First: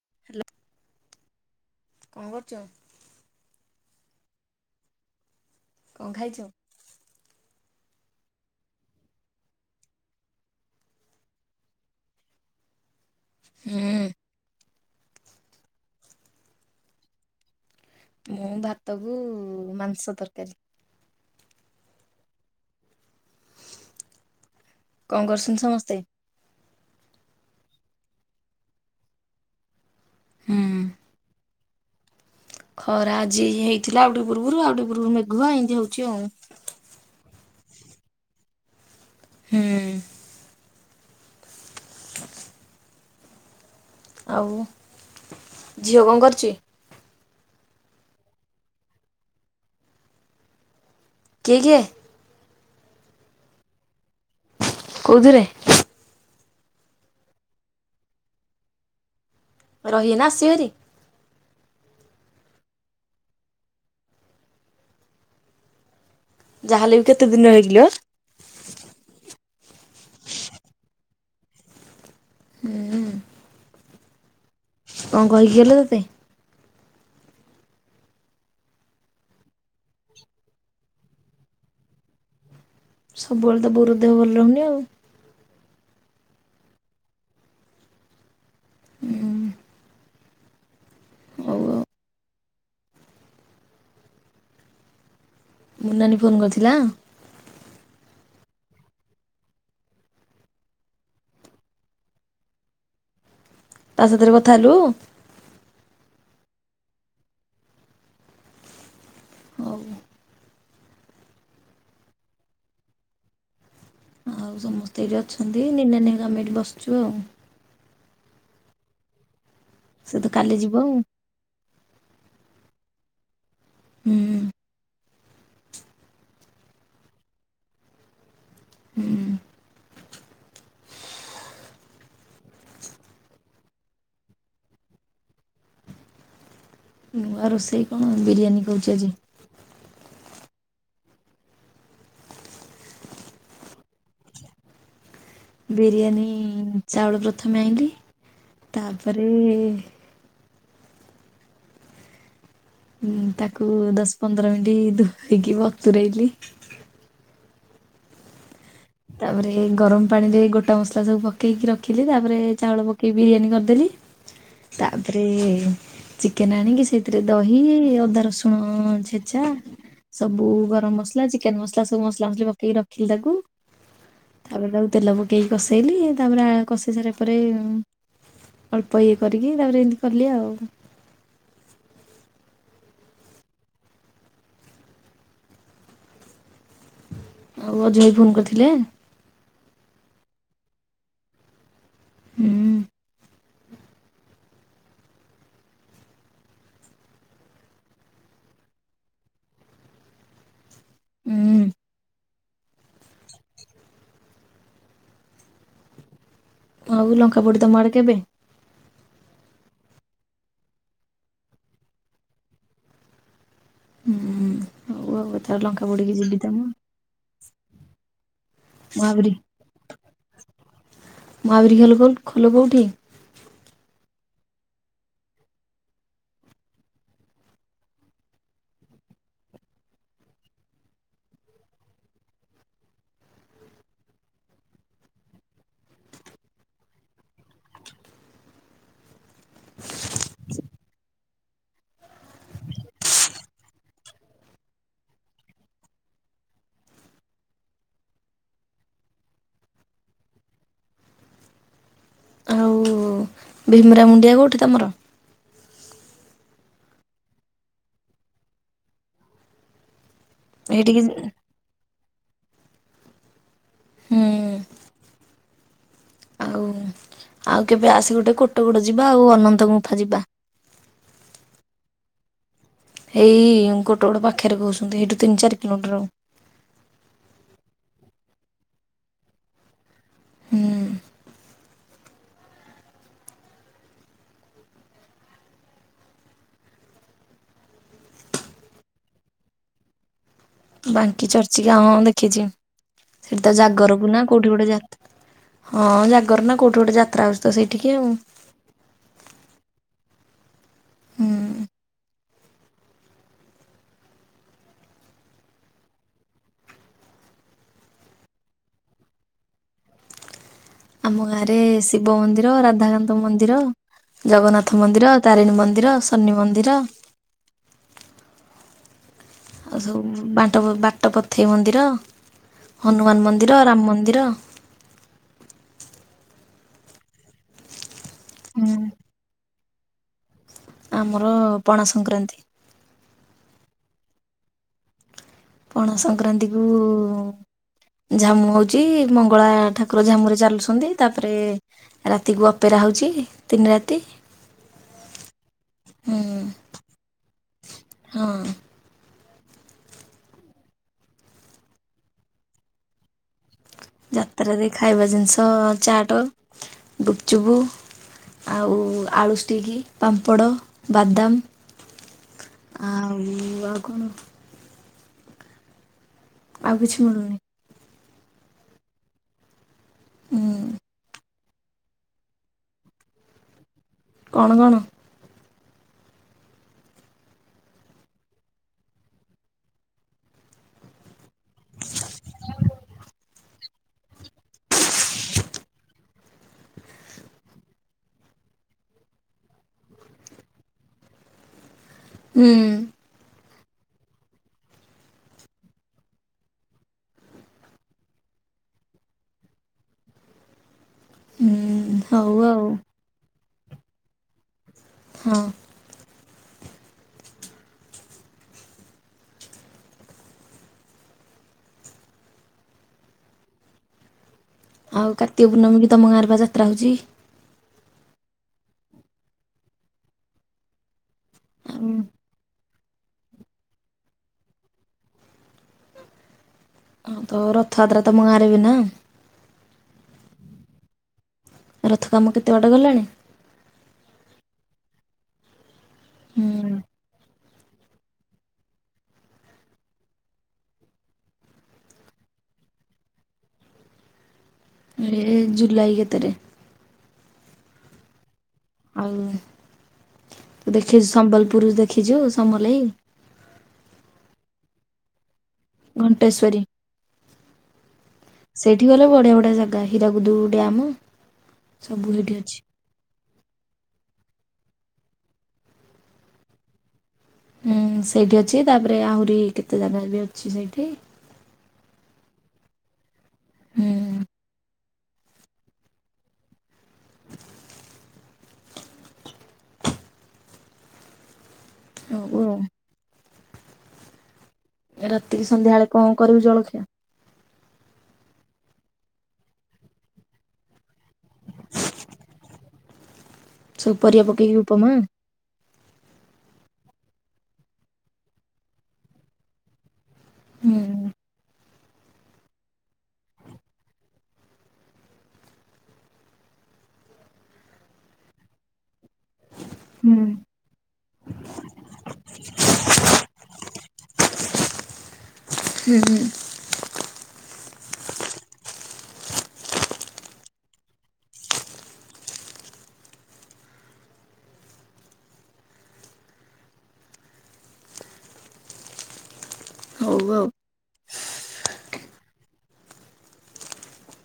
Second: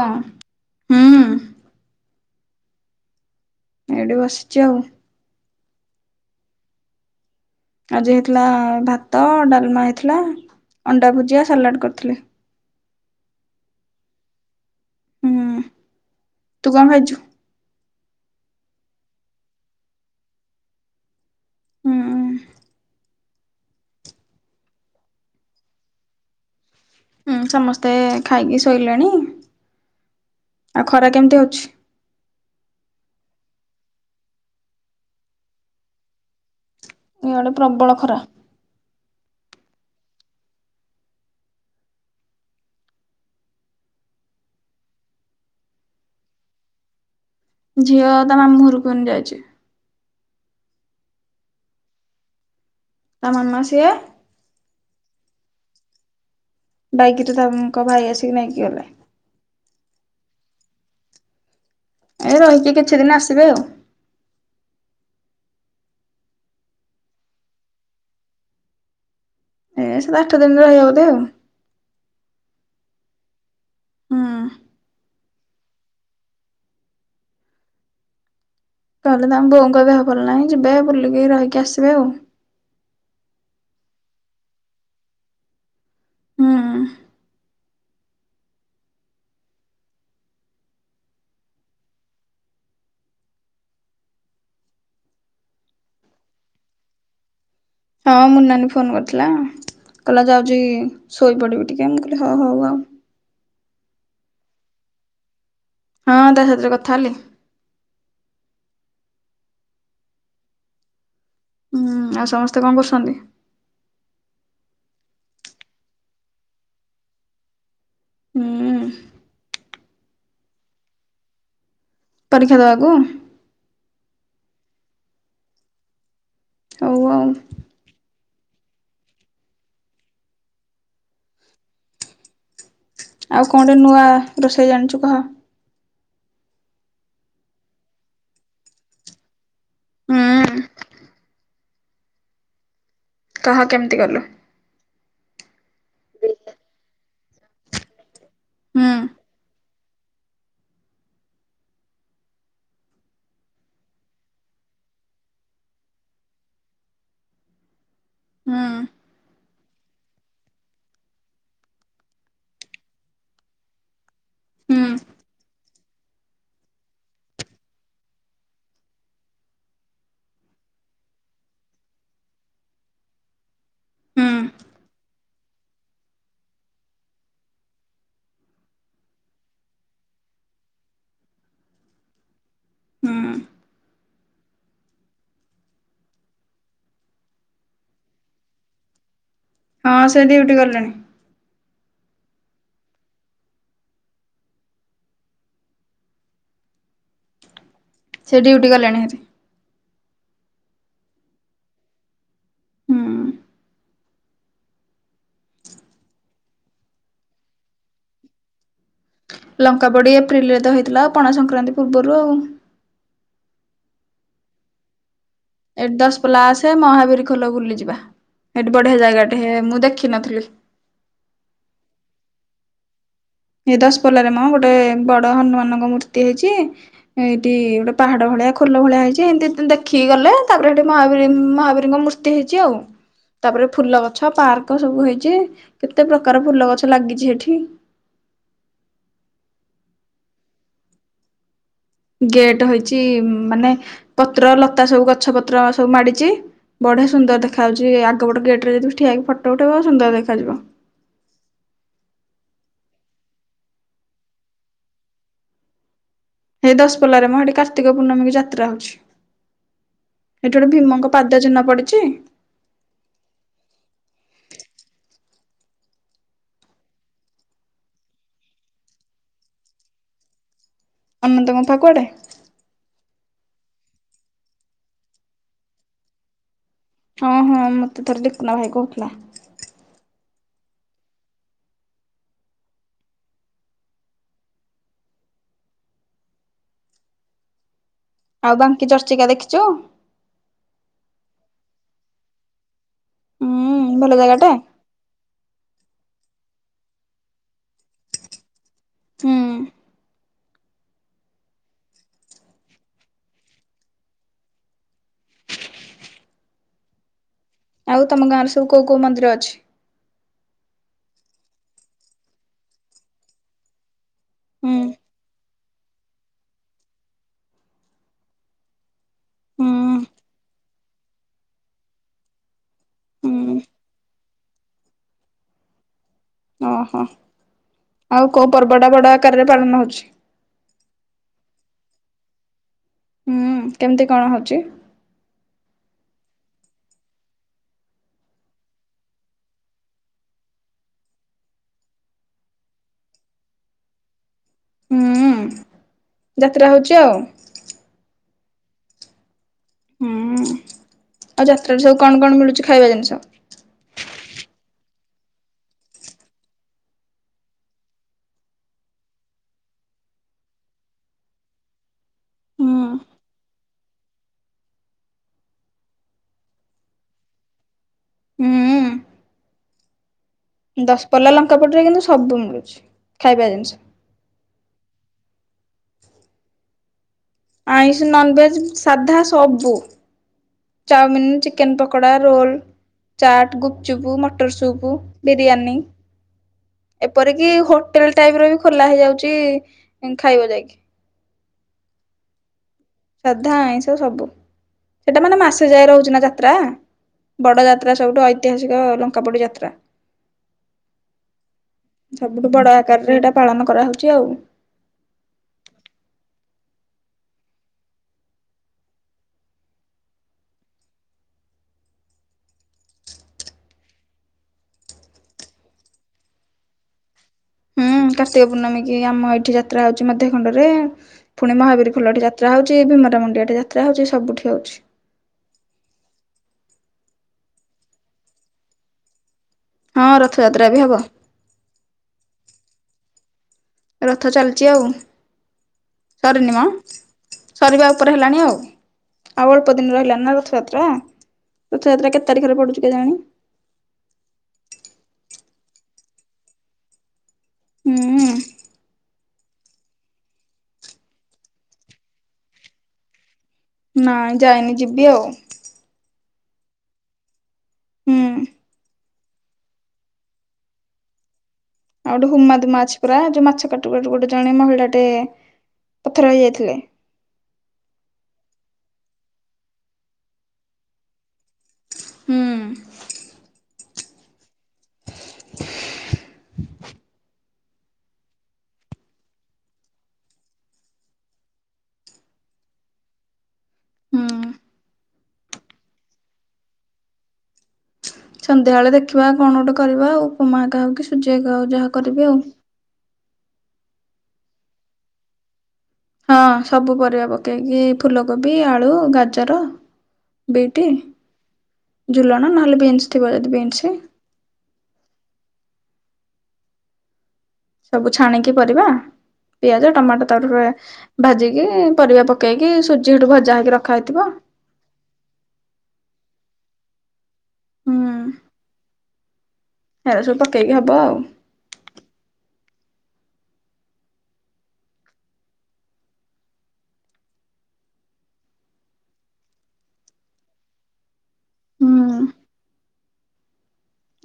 ହଁ ହୁଁ କଣ କରୁଛ? ଏଇଠି ବସିଚି ଆଉ କଣ ଖାଇଛୁ? ଆଜି ହେଇଥିଲା ଭାତ ଡାଲମା ହେଇଥିଲା ଅଣ୍ଡା ଭୁଜିଆ ସାଲାଡ କରିଥିଲେ ହୁଁ। ହୁଁ ତୁ କଣ ଖାଇଛୁ? ମୁଁ ଭାତ କୁ ମାଂସ ତରକାରୀ ହୁଁ କଣ କରୁଛନ୍ତି ସମସ୍ତେ ହୁଁ ସମସ୍ତେ ଖାଇକି ଶୋଇଲେଣି ହୁଁ ଆଉ ଖରା କେମିତି ହଉଛି? ଖରା ଆଜି ହେଇଥିଲା ଆଉଟିକେ ପୂର୍ବରୁ ଆଉଟିକେ ପୂର୍ବରୁ ମେଘୁଆ ଏମିତି ହଉଛି ଆଉ। ଇଆଡେ ପ୍ରବଳ ଖରା ହୁଁ। ଆଉ ଝିଅ କଣ କରୁଚି? ଝିଅ ତା ମାମୁଁ ଘରକନ ଯାଇଛି କିଏ କିଏ? ତା ମାନେମା ସେଇଆ କୋଉଥିରେ ବାଇକରେ ତାଙ୍କ ଭାଇ ଆସିକି ନେଇକି ଗଲେ। ରହିବେ ନା ଆସିବେ ଭାରି ଏ ରହିକି କିଛି ଦିନ ଆସିବେ ଆଉ ଯାହାହେଲେ ବି କେତେ ଦିନ ରହିବେ କିଲୋ ଏ ସାତ ଆଠ ଦିନ ରହିବେ ବୋଧେ ଆଉ ହୁଁ। ହଁ। କଣ କହିକି ଗଲେ ତୋତେ? ତା ହେଲେ ବୋଉଙ୍କ ଦେହଭଲନାହିଁ ଯିବେ ବୁଲିକି ରହିକି ଆସିବେ ଆଉ। ସବୁବେଳେ ତ ବୋଉର ଦେହ ଭଲ ରହୁନି ଆଉ। ହୁଁ। ହୁଁ ଆଉ ଆ ମୁନୀ ନାନୀ ଫୋନ୍ କରିଥିଲା। ହଁ ମୁନୀ ନାନୀ ଫୋନ କରିଥିଲା। କହିଲା ଯାଉଚି ଶୋଇ ପଡିବି ଟିକେ ମୁ କହିଲି ହଉ ହଉ ଆଉ। ତା ସାଥିରେ କଥା ହେଲୁ? ହଁ ତା ସାଥିରେ କଥା ହେଲି। ହଉ। ହୁଁ ଆଉ ସମସ୍ତେ କଣ କରୁଛନ୍ତି? ଆଉ ସମସ୍ତେ ଏଇଠି ଅଛନ୍ତି ନିନ୍ନାନୀ ଘରେ ଆମେ ଏଇଠି ବସିଛୁ ଆଉ। ହୁଁ। ସେ ତ କାଲି ଯିବ ଆଉ। ପରୀକ୍ଷା ଦବାକୁୁ? ହୁଁ। ହଉ ଆଉ। ହୁଁ। ଆଉ କଣ ଟେ ନୂଆ ରୋଷେଇ ଜାଣିଛୁ କହ? ଆଉ ରୋଷେଇ କଣ ବିରିୟାନୀ କରୁଛି ଆଜି। ହୁଁ। କହ କେମିତି କଲୁ? ବିରିୟାନୀ ଚାଉଳ ପ୍ରଥମେ ଆଣିଲି ହୁଁ ତାପରେ ଉଁ ତାକୁ ଦଶ ପନ୍ଦର ମିନିଟ୍ ଧୋଇକି ବତୁରେଇଲି। ହୁଁ। ତାପରେ ଗରମ ପାଣିରେ ଗୋଟା ମସଲା ସବୁ ପକେଇକି ରଖିଲି ତାପରେ ଚାଉଳ ପକେଇକି ବିରିୟାନୀ କରିଦେଲି ହୁଁ ତାପରେ ଚିକେନ ଆଣିକି ସେଇଥିରେ ଦହି ଅଦା ରସୁଣ ଛେଚା ସବୁ ଗରମ ମସଲା ଚିକେନ ମସଲା ସବୁ ମସଲା ମସଲି ପକେଇକି ରଖିଲି ତାକୁ ହୁଁ ତାପରେ ତାକୁ ତେଲ ପକେଇକି କଷେଇଲି ତାପରେ କଷେଇ ସାରିଲା ପରେ ଅଳ୍ପ ଇଏ କରିକି ତାପରେ ଏମିତି କଲି ଆଉ ହୁଁ। ଆଉ ଅଯୁ ଭାଇ ଫୋନ କରିଥିଲେ। ହଁ ସେ ଡ୍ୟୁଟି ଗଲେଣି। ହୁଁ। ସେ ଡ୍ୟୁଟିଗଲେଣିହେରି। ହୁଁ। ହୁଁ ଆଉ ଲଙ୍କାପଡି ତମ ଆଡେ କେବେ? ଲଙ୍କା ପଡି ଏପ୍ରିଲରେ ତ ହେଇଥିଲା ଆଉ ପଣା ସଂକ୍ରାନ୍ତି ପୂର୍ବରୁ ଆଉ। ହୁଁ ହଉ ଆଉ। ଏଥର ଲଙ୍କା ଏଠ ପୋଡିକି ଯିବି ଦଶପଲ୍ଲା ତମ ଆସେ ମହାବୀର ଖୋଲ ବୁଲି ଯିବା। ଏଠି ବଢିଆ ମହାବୀର ଜାଗାଟେ ମୁଁ ଦେଖିନଥିଲି। ପି ଏ ଦଶପଲ୍ଲାରେ ମ ଗୋଟେ ବଡ ହନୁମାନଙ୍କ ମୂର୍ତ୍ତି ହେଇଛି ଏଇଠି ଗୋଟେ ପାହାଡ ଭଳିଆ ଫୁଲ ଭଳିଆ ହେଇଛି ଏମିତି ଦେଖିକି ଗଲେ ତାପରେ ସେଠି ମହାବୀର ମହାବୀରଙ୍କ ମୂର୍ତ୍ତି ହେଇଛି ଆଉ। ତାପରେ ଫୁଲ ଗଛ ପାର୍କ ସବୁ ହେଇଛି କେତେ ପ୍ରକାର ଫୁଲ ଗଛ ଲାଗିଛି ହେଠି ଗେଟ ହେଇଛି ମାନେ ପତ୍ର ଲତା ସବୁ ଗଛ ପତ୍ର ସବୁ ମାଡିଛି ବଢିଆ ସୁନ୍ଦର ଦେଖା ଯାଉଛି ଆଗ ଗୋଟେ ଗେଟ ରେ ଯଦି ଠିଆହେଇକି ଫଟୋ ଉଠେଇବ ସୁନ୍ଦର ଦେଖାଯିବ। [inaudible] ଆଉ ଭୀମରା ମୁୁଣ୍ଡିଆ କୋଉଠି ତମର? ହେଇ ଦଶପଲ୍ଲାରେ ମ୍ ସେଠି କାର୍ତ୍ତିକ ପୂର୍ଣ୍ଣମୀକୁ ଯାତ୍ରା ହଉଛି ଏଠି ଗୋଟେ ଏଇଠିକି ଭୀମଙ୍କ ପାଦ ଚିହ୍ନା ପଡିଛି ହୁଁ ହ [inaudible] ଆଉ ଆଉ କେବେ ଆସି ଗୋଟେ କୋଟଗୋଡ ଯିବା ଆଉ ଅନନ୍ତ ଗୁମ୍ଫା ଯିବା ଅନନ୍ତ ଗୁମ୍ଫା କୁଆଡ଼େ ଏଇ କୋଟଗଡ ପାଖରେ କହୁଛନ୍ତି ଏଇଠୁ ତିନି ଚାରି କିଲୋମିଟର ଆଉ ହଁ ହଁ ମତେ ଥରେ ଦୁଖୁନା ଭାଇ କହୁଥିଲା। ହୁଁ। ଆଉ ବାଙ୍କି ଚର୍ଚିକା ଦେଖିଛୁ ବାଙ୍କି ଚର୍ଚିକା ହଁଁ ଦେଖିଛି ସେଠି ତ ହୁଁ ଜାଗରକୁ ଭଲ ନା ଜାଗାଟା କୋଉଠି ଗୋଟେ ଯାତ ହଁ ଜାଗ ଜାଗର ନା କୋଉଠି ଗୋଟେ ଯାତ୍ରା ଆଉଛି ତ ସେଠିକି ଆମ ହୁଁ ହୁଁ ଆଉ ତମ ଗାଁ ରେ ସବୁ କୋଉ କୋଉ ମନ୍ଦିର ଅଛି ଆମ ଗାଁରେ ଶିବ ମନ୍ଦିର ରାଧାକାନ୍ତ ମନ୍ଦିର ହୁଁ ଜଗନ୍ନାଥ ମନ୍ଦିର ତାରିଣୀ ମନ୍ଦିର ସନି ମନ୍ଦିର [inaudible] ଆଉ ହୁଁ ସବୁ ବାଟ ବାଟ ପଥେଇ ମନ୍ଦିର ହନୁମାନ ହୁଁ ମନ୍ଦିର ରାମ ମନ୍ଦିର ଓହୋ ଆଉ କୋଉ ହୁଁ ପର୍ବଟା ବଡ ଆକାରରେ ପାଳନ ହଉଛି। ଆମର ପଣା ସଂକ୍ରାନ୍ତି। ହୁଁ କେମିତି କଣ ହଉଛି? ପଣା ସଂକ୍ରାନ୍ତିକୁ। ଝାମୁ ହଉଛି ମଙ୍ଗଳା ଠାକୁର ଝାମୁ ରେ ଚାଲୁଛନ୍ତି ତାପରେ ରାତିକୁ ଅପେରା ରହୁଛି ତିନି ରାତି ହୁଁ ହୁଁ ଯାତ୍ରା ହଉଛି ଆଉ ହଁ ହୁଁ ଆଉ ଯାତ୍ରାରେ ସବୁ କଣ କଣ ମିଳୁଛି ଖାଇବା ଜିନିଷ ଯାତ୍ରାରେ ଖାଇବା ଜିନିଷ ଚାଟ ଗୁପଚୁବୁ ଆଉ ଆଳୁ ଷ୍ଟିକ ପାମ୍ପଡ଼ ହୁଁ ବାଦାମ ଆଉ ଆଉ କଣ? ଆଉ କିଛି ମିଳୁନି। ହୁଁ ଦଶପଲା ଲଙ୍କା ପଟରେ କିନ୍ତୁ ସବୁ ମିଳୁଛି ଖାଇବା ଜିନିଷ କଣ କଣ? ଆଇସ ନନଭେଜ ସାଧା ସବବୁ chowmein chicken pakora roll chaat ଗୁପଚୁପ୍ ମଟର ଚୁପୁ ବିରିୟାନୀ ଏପରିକି ହୋଟେଲ ଟାଇପ ର ବି ଖୋଲା ହେଇଯାଉଛି ଖାଇବା ଯାଇକି ହୁଁ। ଧା ଆଇ ସବୁ ସେଟା ମାନେ ଆସ ଯାଏ ରହୁଛି ନା ଯାତ୍ରା ବଡ ଯାତ୍ରା ସବୁଠୁ ଐତିହାସିକ ଲଙ୍କା ପଡି ଯାତ୍ରା ହୁଁ ହଉ ସବୁଠୁ ଆଉ ବଡ ଆକାରରେ ଏଇଟା ପାଳନ କରାହଉଛି ଆଉ ହଁ। ଆଉ କାର୍ତ୍ତିକ ପୂର୍ଣ୍ଣମୀ କି ତମ ଗାଁ ର ବା ଯାତ୍ରା ହଉଛି। ହୁଁ କାର୍ତ୍ତିକ ପୂର୍ଣ୍ଣମୀ କି ଆମ ଏଇଠି ଯାତ୍ରା ହଉଛି ମଧ୍ୟ ଖଣ୍ଡରେ ପୁଣି ମହାବୀ ଆଉ ଖୋଲଟି ଯାତ୍ରା ହଉ ଛି ବି ମରା ମଣ୍ଡିଆ ଟେ ଯାତ୍ରା ହୋଉଚି ସବୁଠି ହଉଛି। ହଁ ତ ରଥଯାତ୍ରା ତମ ଗାଁ ରେ ବି ନା ହଁ ରଥଯାତ୍ରା ବି ହବ। ରଥ କାମ କେତେ ଅଟେ ଗଲାଣି? ରଥ ଚାଲିଛି ଆଉ ସରିନି ମ। ହୁଁ। ସରିବା ଉପରେ ହେଲାଣି ଆଉ ଆଉ ଅଳ୍ପ ଦିନ୍ ରହିଲାନି ନା ରଥଯାତ୍ରା ରଥଯାତ୍ରା କେତେ ତାରିଖରେ ପଡୁଚି କେଜାଣି? ଏ ଜୁଲାଇ କେତେରେ ହୁଁ। ଆଉ ଦେଖିଛୁ ସମ୍ବଲପୁରୁ ଦେଖିଛୁ ସମଲାଇ? ନାଁ ଯାଇନି ଯିବି ଆଉ। କଣ୍ଟେସ୍ବରି ହୁଁ। ସେଇଠି ଗଲା ବଢିଆ ବଢିଆ ଜାଗା ହୀରାକୁୁଦୁ ଡ୍ୟାମ୍ ଆଉ ଗୋଟେ ହୁମା ଦମା ଅଛି ପୁରା ଯେ ମାଛ କାଟୁ କାଟୁ ଗୋଟେ ଜଣେ ମହିଳାଟେ ପଥର ହେଇଯାଇଥିଲେ। ହୁଁ ସେଇଠି ଅଛି ତାପରେ ଆହୁରି କେତେ ଜାଗା ବି ଅଛି ସେଇଠି। ହୁଁ। ହୁଁ। ନୋବୁ ରୁ ହୁଁ। ରାତିି କି ସନ୍ଧ୍ୟାଳେ କଁ କରିବୁ ଜଳଖିଆ? ସନ୍ଧ୍ୟାଳେ ଦେଖିବା କଣ ଗୋଟେ କରିବା ଆଉ ଉପମାଟା ହୋଉ ସୁଜି ହେକା ହୋଉ ଯାହା କରିବି ଆଉ। ସବୁ ପରରିିବା ପକେଇକି ଉପମା ହଁ ସବୁ ପରିବା ପକେଇକି ଫୁଲକୋବି, ଆଳୁ, ଗାଜର ବିଟି ଝୁଲଣ ନହେଲେ ବିନ୍ସ୍ ଥିବ ଯଦି ବିନ୍ସି। ସବୁ ଛାଣିକି ପରିବା ପିଆଜ ହୁଁ। ଟମାଟୋ ତାପରେ ଭାଜିକି ପରିବା ପକେଇକି ସୁଜି ହେଠୁ ଭଜା ହେଇକି ରଖା ହେଇଥିବ। ହୁଁ ହୁଁ। ହୁଁ। ହେରା ସବୁ ପକେଇକି ହବ ଆଉ। ହଉ ଆଉ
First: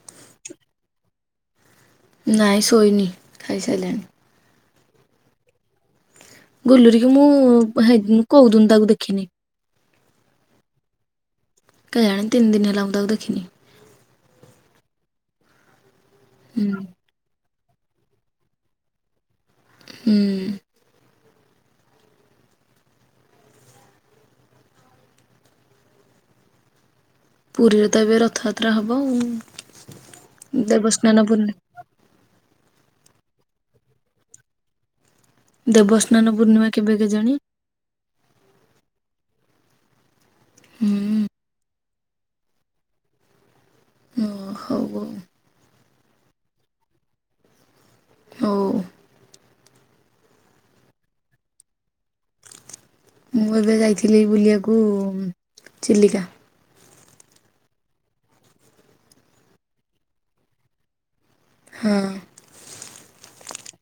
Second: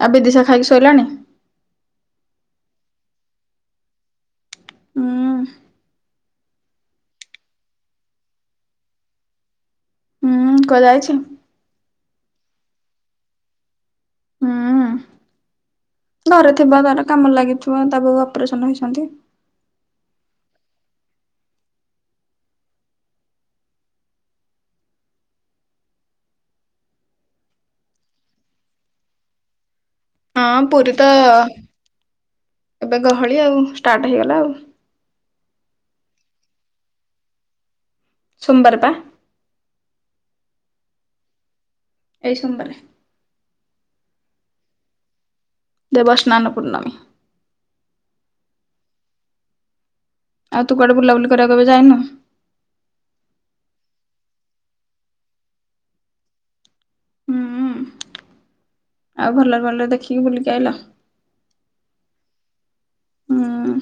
ଆବେ ଦିଶା ଖାଇକି ଶୋଇଲାଣି? ନାଇଁ ସୋଇନି ଖାଇସାଇଲାଣି। ଉଁ। ଗୁଲୁରି କି ମୁଁ ହେ କଉଦୁନୁ ତାକୁ ଦେଖିନି। ହୁଁ କୁଆ ଯାଇଛି? କେଜାଣି ତିନ୍ ଦିନ୍ ହେଲା ମୁଁ ତାକୁ ଦେଖିନି। ହୁଁ ଘରେ ହୁଁ ଥିବ ତାର କାମରେ ଲାଗିଥି ତା ବୋଉ ଅପରେସନ ହେଇଛନ୍ତି। ହୁଁ। ପୁରୀରେ ତ ଏବେ ରଥଯାତ୍ରା ହବ ଆଉ। ହଁ ପୁରୀ ତ ଦେବସ୍ନାନ ପୂର୍ଣ୍ଣି ଏବେ ଗହଳି ଆଉ, ଷ୍ଟାର୍ଟ ହେଇଗଲା ଆଉ। ଦେବସ୍ନାନ ପୂର୍ଣ୍ଣିମା କେବେ କେଜାଣି? ସୋମ୍ ବାରେ ପା। ହୁଁ। ଏଇ ସୋମ୍ ବାରେ। ଓ ହଉ ଆଉ। ଦେବସ୍ନାନ ପୂର୍ଣ୍ଣମୀ। ହଉ। ଆଉ ତୁ କୁଆଡେ ବୁଲାବୁଲି କରିବାକୁ ଏବେ ଯାଇନୁ ମୁଁ ଏବେ ଯାଇଥିଲି ବୁଲିବାକୁ ଚିଲିକା ହୁଁ ଆଉ ଭଲରେ ଭଲରେ ଦେଖିକି ବୁଲିକି ଆଇିଲ ହଁ। ହଁ।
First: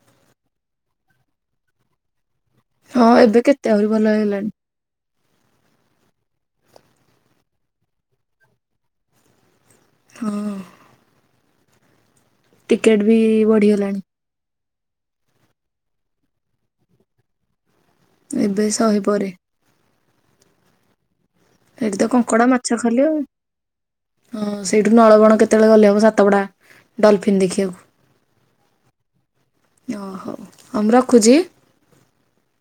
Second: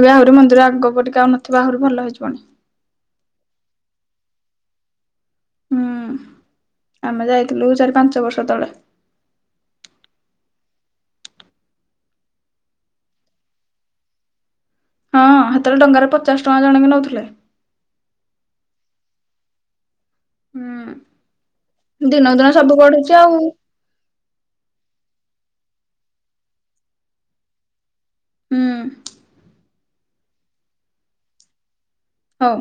ଏବେ ଆହୁରି ମନ୍ଦିର ଆଗ ପଟକୁ ଆଉ ନଥିବା ଆହୁରି ଭଲ ହେଇଯିବଣି ହଁ ଏବେ କେତେ ଆହୁରି ଭଲ ହେଇଗଲାଣି। ହଁ ଆମେ ଯାଇଥିଲୁ ଚାରି ପାଞ୍ଚ ବର୍ଷ ତଳେ ହଁ। ଟିକେଟ ବି ବଢିଗଲାଣି। ହଁ ସେତେବେଳେ ଡଙ୍ଗାରେ ପଚାଶ ଟଙ୍କା ଜଣକେ ନଉଥିଲେ ଏବେ ଶହେ ପରେ ହଁ। ସେଠି ତ କଙ୍କଡା ମାଛ ଖାଲି ଆଉ ହଁ ସେଇଠି ନଳବଣ କେତେ କେତେବେଳେ ଗଲେ ହବ ସାତପଡ଼ା ଡଲଫିନ୍ ଦେଖିବାକୁ ହଁ। ଓ ହଉ ମୁଁ ରଖୁଛି। ହଉ